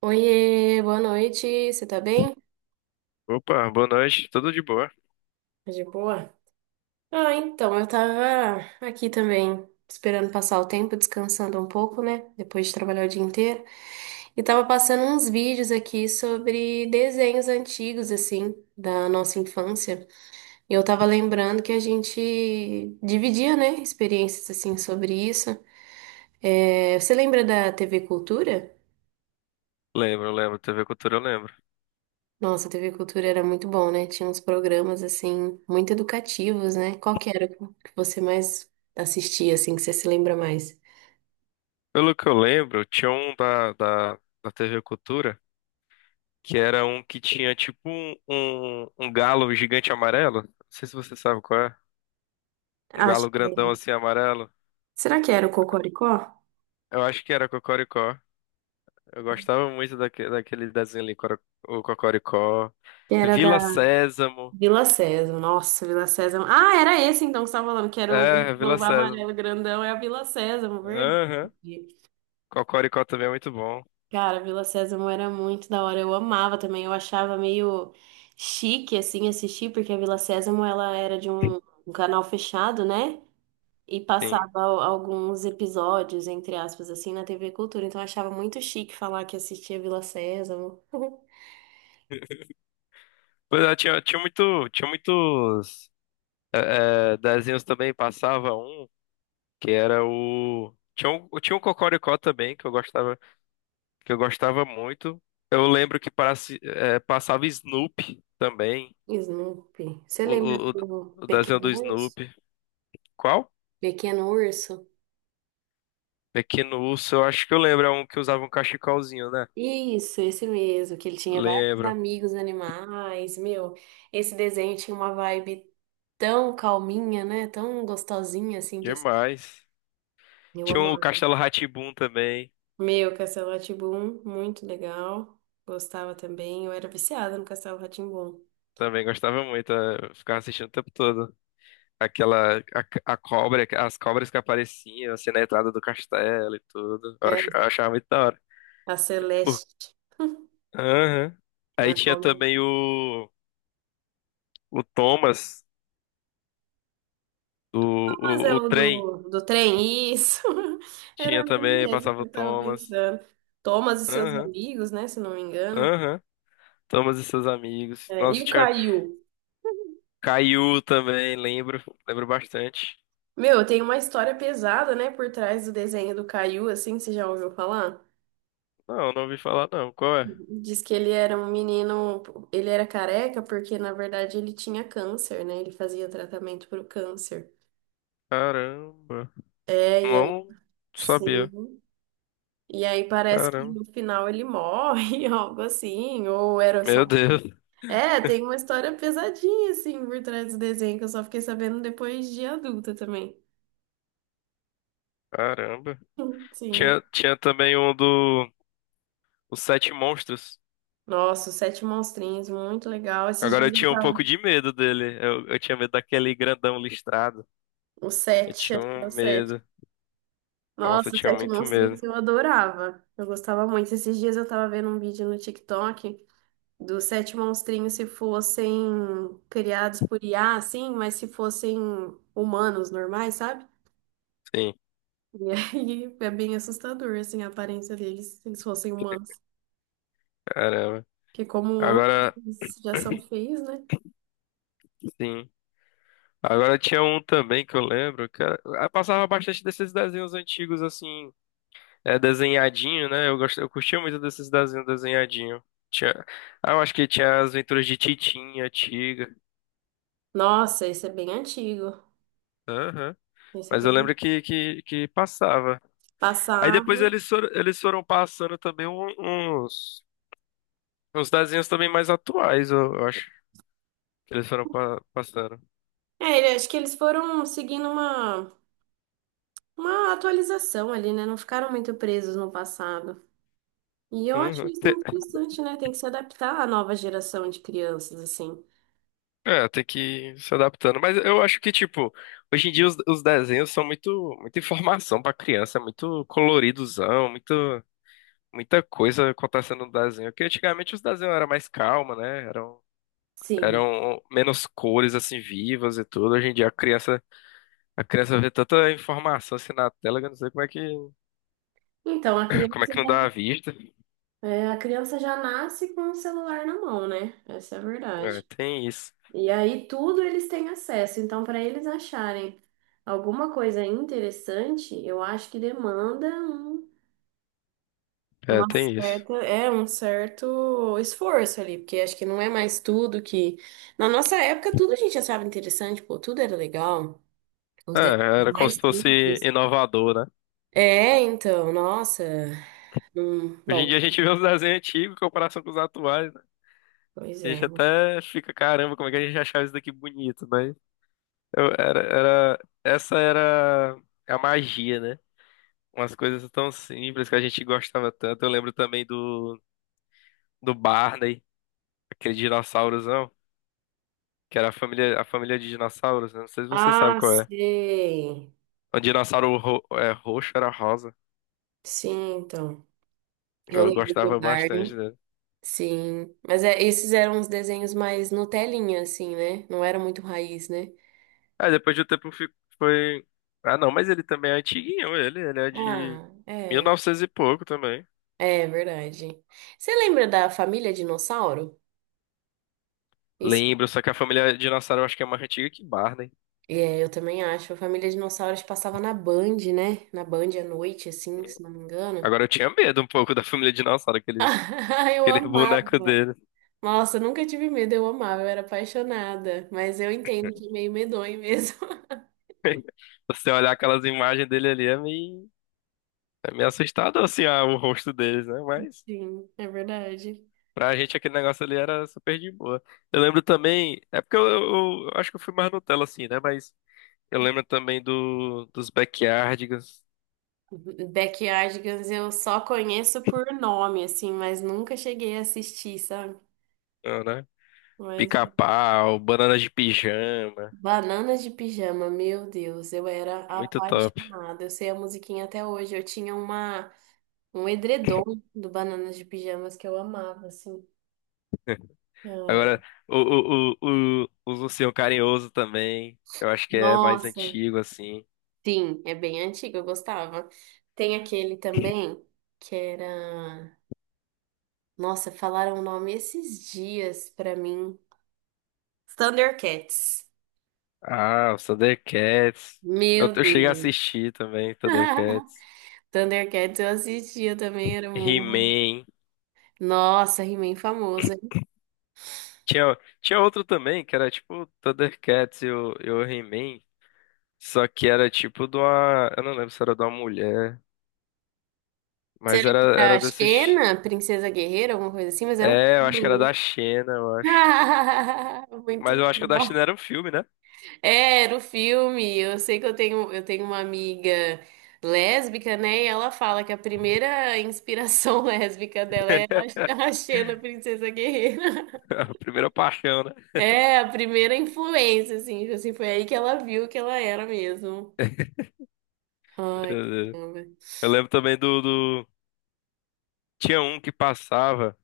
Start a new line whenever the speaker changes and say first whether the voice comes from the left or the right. right: Oiê, boa noite, você tá bem?
left: Opa, boa noite, tudo de boa?
right: Tá, de boa? Ah, então, eu tava aqui também, esperando passar o tempo, descansando um pouco, né? Depois de trabalhar o dia inteiro. E tava passando uns vídeos aqui sobre desenhos antigos, assim, da nossa infância. E eu tava lembrando que a gente dividia, né, experiências, assim, sobre isso. É, você lembra da TV Cultura?
left: Lembro, lembro, TV Cultura eu lembro.
right: Nossa, a TV Cultura era muito bom, né? Tinha uns programas, assim, muito educativos, né? Qual que era o que você mais assistia, assim, que você se lembra mais?
left: Pelo que eu lembro, tinha um da TV Cultura, que era um que tinha tipo um galo gigante amarelo. Não sei se você sabe qual é. Um
right: Acho
left: galo
right: que.
left: grandão assim amarelo.
right: Será que era o Cocoricó?
left: Eu acho que era Cocoricó. Eu gostava muito daquele desenho ali, o Cocoricó.
right: Que era da
left: Vila Sésamo.
right: Vila Sésamo. Nossa, Vila Sésamo. Ah, era esse então que você estava falando, que era o
left: É, Vila
right: Globo
left: Sésamo.
right: Amarelo Grandão, é a Vila Sésamo, verdade.
left: Aham. Cocoricó também é muito bom.
right: Cara, Vila Sésamo era muito da hora. Eu amava também, eu achava meio chique, assim, assistir, porque a Vila Sésamo, ela era de um canal fechado, né? E
left: Sim.
right: passava alguns episódios, entre aspas, assim, na TV Cultura. Então eu achava muito chique falar que assistia Vila Sésamo.
left: Pois é, tinha muitos. Desenhos também passava um que era o tinha um Cocoricó também que eu gostava muito. Eu lembro que passava Snoopy também,
right: Snoopy. Você lembra
left: o, o,
right: do
left: o desenho
right: Pequeno
left: do
right: Urso?
left: Snoopy. Qual?
right: Pequeno Urso?
left: Pequeno Urso, eu acho que eu lembro, é um que usava um cachecolzinho, né?
right: Isso, esse mesmo, que ele tinha vários
left: Lembro.
right: amigos animais. Meu, esse desenho tinha uma vibe tão calminha, né? Tão gostosinha, assim, de assistir.
left: Demais.
right: Eu
left: Tinha um
right: amava.
left: Castelo rá também.
right: Meu, Castelo rá muito legal. Gostava também. Eu era viciada no Castelo rá.
left: Também gostava muito, é, eu ficava assistindo o tempo todo. Aquela a, cobra, as cobras que apareciam assim na entrada do castelo e tudo. Eu achava muito da hora.
right: A
left: Por-
right: Celeste,
left: Aham. Aí
right: a
left: tinha
right: Colônia.
left: também o Thomas, o,
right: Mas é
left: o
right: o
left: trem.
right: do trem, isso. Era
left: Tinha
right: ele
left: também,
right: mesmo que
left: passava o
right: eu tava
left: Thomas.
right: pensando. Thomas e seus
left: Aham.
right: amigos, né? Se não me engano.
left: Aham. Thomas e seus amigos.
right: É, e
left: Nossa,
right: o
left: tinha
right: Caio?
left: Caillou também, lembro, lembro bastante.
right: Meu, tem uma história pesada, né? Por trás do desenho do Caio, assim, você já ouviu falar?
left: Não, não ouvi falar não. Qual é?
right: Diz que ele era um menino, ele era careca porque, na verdade, ele tinha câncer, né? Ele fazia tratamento pro câncer.
left: Caramba.
right: É, e aí,
left: Não sabia.
right: sim. E aí parece que
left: Caramba.
right: no final ele morre, algo assim, ou era só,
left: Meu
right: um.
left: Deus.
right: É, tem uma história pesadinha, assim, por trás do desenho, que eu só fiquei sabendo depois de adulta também.
left: Caramba.
right: Sim.
left: Tinha também um do Os Sete Monstros.
right: Nossa, os Sete Monstrinhos, muito legal. Esses
left: Agora eu
right: dias eu
left: tinha um
right: tava-
left: pouco de medo dele. Eu tinha medo daquele grandão listrado.
right: O
left: Eu
right: Sete,
left: tinha
right: acho que é
left: um
right: o Sete.
left: medo. Nossa, eu
right: Nossa, os
left: tinha
right: Sete
left: muito medo.
right: Monstrinhos eu adorava. Eu gostava muito. Esses dias eu tava vendo um vídeo no TikTok dos Sete Monstrinhos se fossem criados por IA, assim, mas se fossem humanos normais, sabe?
left: Sim,
right: E aí é bem assustador, assim, a aparência deles, se eles fossem humanos.
left: caramba.
right: Porque como ontem
left: Agora,
right: já são feios, né?
left: sim. Agora tinha um também que eu lembro, eu passava bastante desses desenhos antigos, assim, é, desenhadinho, né? Eu gosto, eu curtia muito desses desenhos desenhadinho. Tinha, ah, eu acho que tinha as Aventuras de Titinha, Tiga.
right: Nossa, esse é bem antigo.
left: Aham.
right: Esse é
left: Mas eu
right: bem
left: lembro que passava. Aí depois
right: passado.
left: eles foram passando também uns, uns desenhos também mais atuais, eu acho, que eles foram passando.
right: É, acho que eles foram seguindo uma atualização ali, né? Não ficaram muito presos no passado. E eu acho
left: Uhum.
right: isso interessante, né? Tem que se adaptar à nova geração de crianças, assim.
left: Tem que ir se adaptando. Mas eu acho que, tipo, hoje em dia os desenhos são muito, muita informação pra criança, é muito coloridozão, muito, muita coisa acontecendo no desenho. Porque antigamente os desenhos eram mais calma, né?
right: Sim.
left: Eram menos cores, assim, vivas e tudo. Hoje em dia a criança vê tanta informação assim na tela que eu não sei como é que,
right: Então, a
left: como é
right: criança
left: que não
right: já,
left: dá a vista.
right: é, a criança já nasce com o celular na mão, né? Essa é a
left: É,
right: verdade.
left: tem isso.
right: E aí tudo eles têm acesso. Então, para eles acharem alguma coisa interessante, eu acho que demanda um-
left: É,
right: uma
left: tem isso.
right: certa, é um certo esforço ali, porque acho que não é mais tudo que na nossa época tudo a gente achava interessante, pô, tudo era legal.
left: É,
right: Os detalhes
left: era como
right: mais
left: se fosse
right: simples.
left: inovador, né?
right: É, então, nossa.
left: Hoje em dia
right: Bom,
left: a gente vê os desenhos antigos em comparação com os atuais, né?
right: pois
left: A
right: é.
left: gente até fica, caramba, como é que a gente achava isso daqui bonito, mas essa era a magia, né? Umas coisas tão simples que a gente gostava tanto. Eu lembro também do Barney, aquele dinossaurozão, que era a família de dinossauros, né? Não sei se você sabe
right: Ah,
left: qual é.
right: sei.
left: O dinossauro roxo era rosa.
right: Sim, então. Eu
left: Eu
right: lembro do
left: gostava bastante
right: Barney.
left: né?
right: Sim, mas é, esses eram os desenhos mais Nutelinha, assim, né? Não era muito raiz, né?
left: Aí depois de um tempo foi. Ah, não, mas ele também é antiguinho, ele. Ele é de
right: Ah,
left: mil e
right: é,
left: novecentos e pouco também.
right: é verdade. Você lembra da Família Dinossauro? Isso,
left: Lembro, só que a família dinossauro eu acho que é mais antiga que Barney.
right: é, eu também acho. A Família Dinossauro acho que passava na Band, né? Na Band à noite, assim, se não me engano.
left: Agora eu tinha medo um pouco da família dinossauro,
right: Eu
left: aquele
right: amava.
left: boneco dele.
right: Nossa, eu nunca tive medo, eu amava, eu era apaixonada. Mas eu entendo que é meio medonho mesmo.
left: Você olhar aquelas imagens dele ali é meio assustador, assim, ah, o rosto deles, né? Mas
right: Sim, é verdade.
left: pra gente aquele negócio ali era super de boa. Eu lembro também, é porque eu acho que eu fui mais Nutella, assim, né? Mas eu lembro também dos Backyardigans,
right: Backyardigans eu só conheço por nome, assim, mas nunca cheguei a assistir, sabe?
left: ah, né?
right: Mas
left: Pica-pau, banana de pijama,
right: Bananas de Pijama, meu Deus, eu era
left: muito top.
right: apaixonada. Eu sei a musiquinha até hoje. Eu tinha uma um edredom do Bananas de Pijamas que eu amava, assim. Cara,
left: Agora, o, os Ursinho Carinhoso também, eu acho que é mais
right: nossa,
left: antigo, assim.
right: sim, é bem antigo, eu gostava. Tem aquele também que era, nossa, falaram o nome esses dias pra mim. Thundercats.
left: Ah, os Thundercats.
right: Meu
left: Eu cheguei a
right: Deus.
left: assistir também, Thundercats.
right: Thundercats eu assistia também, era muito.
left: He-Man.
right: Nossa, He-Man famoso, hein?
left: Tinha, tinha outro também, que era tipo Thundercats e o He-Man. Só que era tipo de uma. Eu não lembro se era de uma mulher,
right: Será
left: mas
right: que era
left: era
right: a
left: desses.
right: Xena, Princesa Guerreira, alguma coisa assim? Mas era um
left: É, eu acho que era
right: filme.
left: da China, eu acho. Mas
right: Muito
left: eu acho que o da China
right: bom.
left: era um filme, né?
right: É, era o filme. Eu sei que eu tenho uma amiga lésbica, né? E ela fala que a primeira inspiração lésbica dela é a Xena, Princesa Guerreira.
left: A primeira paixão, né?
right: É, a primeira influência, assim, foi aí que ela viu que ela era mesmo.
left: É,
right: Ai,
left: é.
right: caramba.
left: Eu lembro também do... Tinha um que passava,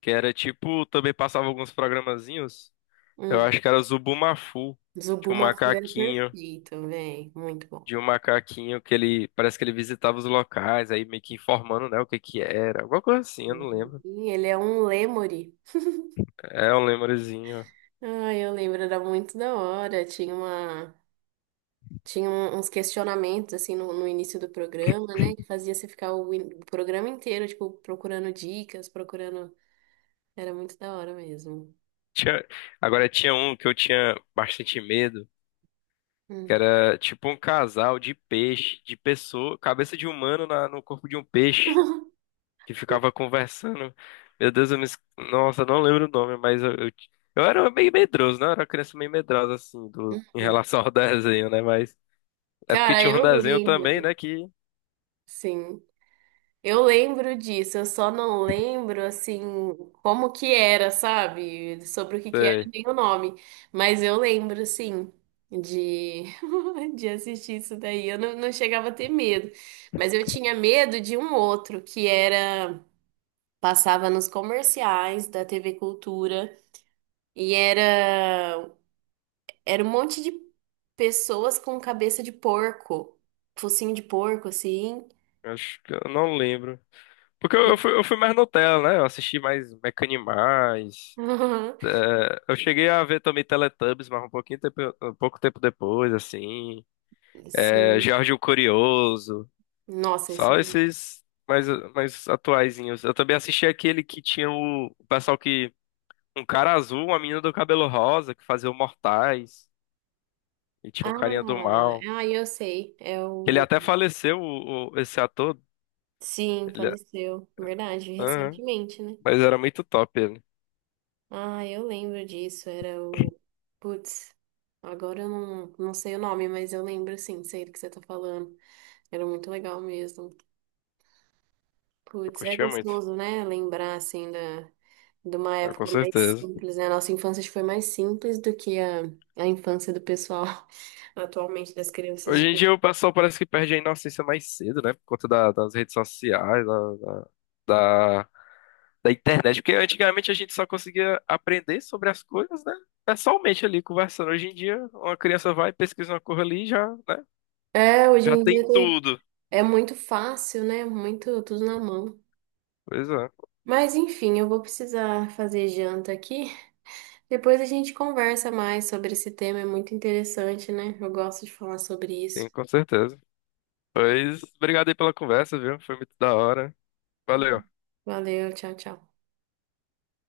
left: que era tipo... Também passava alguns programazinhos. Eu
right: Hum,
left: acho que era Zubumafu. Tinha um
right: Zubuma Fu é
left: macaquinho,
right: perfeito, velho. Muito bom.
left: de um macaquinho que ele... Parece que ele visitava os locais, aí meio que informando, né, o que que era. Alguma coisa assim, eu não lembro.
right: E ele é um lêmure.
left: É um lembrezinho.
right: Ah, eu lembro, era muito da hora. Tinha uns questionamentos assim no início do programa, né? Que fazia você ficar o programa inteiro, tipo, procurando dicas, procurando. Era muito da hora mesmo.
left: Tinha... Agora, tinha um que eu tinha bastante medo, que
right: Hum.
left: era tipo um casal de peixe, de pessoa... Cabeça de humano no corpo de um peixe. Que ficava conversando. Meu Deus, eu nossa, eu não lembro o nome, mas eu era meio medroso, né? Eu era uma criança meio medrosa, assim, do... em relação ao desenho, né? Mas é porque
right: Cara,
left: tinha um
right: eu
left: desenho também,
right: lembro.
left: né? Que.
right: Sim. Eu lembro disso, eu só não lembro assim como que era, sabe? Sobre o que que era
left: É,
right: nem o nome, mas eu lembro assim de de assistir isso daí. Eu não, não chegava a ter medo, mas eu tinha medo de um outro que era passava nos comerciais da TV Cultura e era um monte de pessoas com cabeça de porco, focinho de porco assim.
left: acho que eu não lembro. Porque
right: E-
left: eu fui mais Nutella, né? Eu assisti mais Mecanimais. É, eu cheguei a ver também Teletubbies, mas um pouquinho tempo, um pouco tempo depois, assim. É,
right: Sim.
left: Jorge o Curioso.
right: Nossa, esse é.
left: Só esses mais atuaizinhos. Eu também assisti aquele que tinha o pessoal que. Um cara azul, uma menina do cabelo rosa, que fazia o Mortais. E tinha o
right: Ah,
left: carinha do mal.
right: ah, eu sei. É
left: Ele
right: o.
left: até faleceu, esse ator.
right: Sim,
left: Ele,
right: faleceu. Verdade,
left: aham.
right: recentemente, né?
left: Mas era muito top ele.
right: Ah, eu lembro disso. Era o. Putz, agora eu não, não sei o nome, mas eu lembro sim, sei do que você tá falando. Era muito legal mesmo.
left: Eu
right: Putz, é
left: curtia muito.
right: gostoso, né? Lembrar, assim, de uma
left: Ah, com
right: época mais
left: certeza.
right: simples, né? A nossa infância acho que foi mais simples do que a infância do pessoal atualmente das crianças.
left: Hoje
right: de-
left: em
right: hoje.
left: dia o pessoal parece que perde a inocência mais cedo, né? Por conta das redes sociais, da da internet, porque antigamente a gente só conseguia aprender sobre as coisas, né? Pessoalmente ali conversando. Hoje em dia, uma criança vai, pesquisa uma coisa ali e já, né?
right: É, hoje
left: Já
right: em
left: tem
right: dia tem.
left: tudo.
right: É muito fácil, né? Muito tudo na mão.
left: Pois é,
right: Mas enfim, eu vou precisar fazer janta aqui. Depois a gente conversa mais sobre esse tema, é muito interessante, né? Eu gosto de falar sobre isso.
left: tem com certeza. Pois, obrigado aí pela conversa, viu? Foi muito da hora. Valeu.
right: Valeu, tchau, tchau.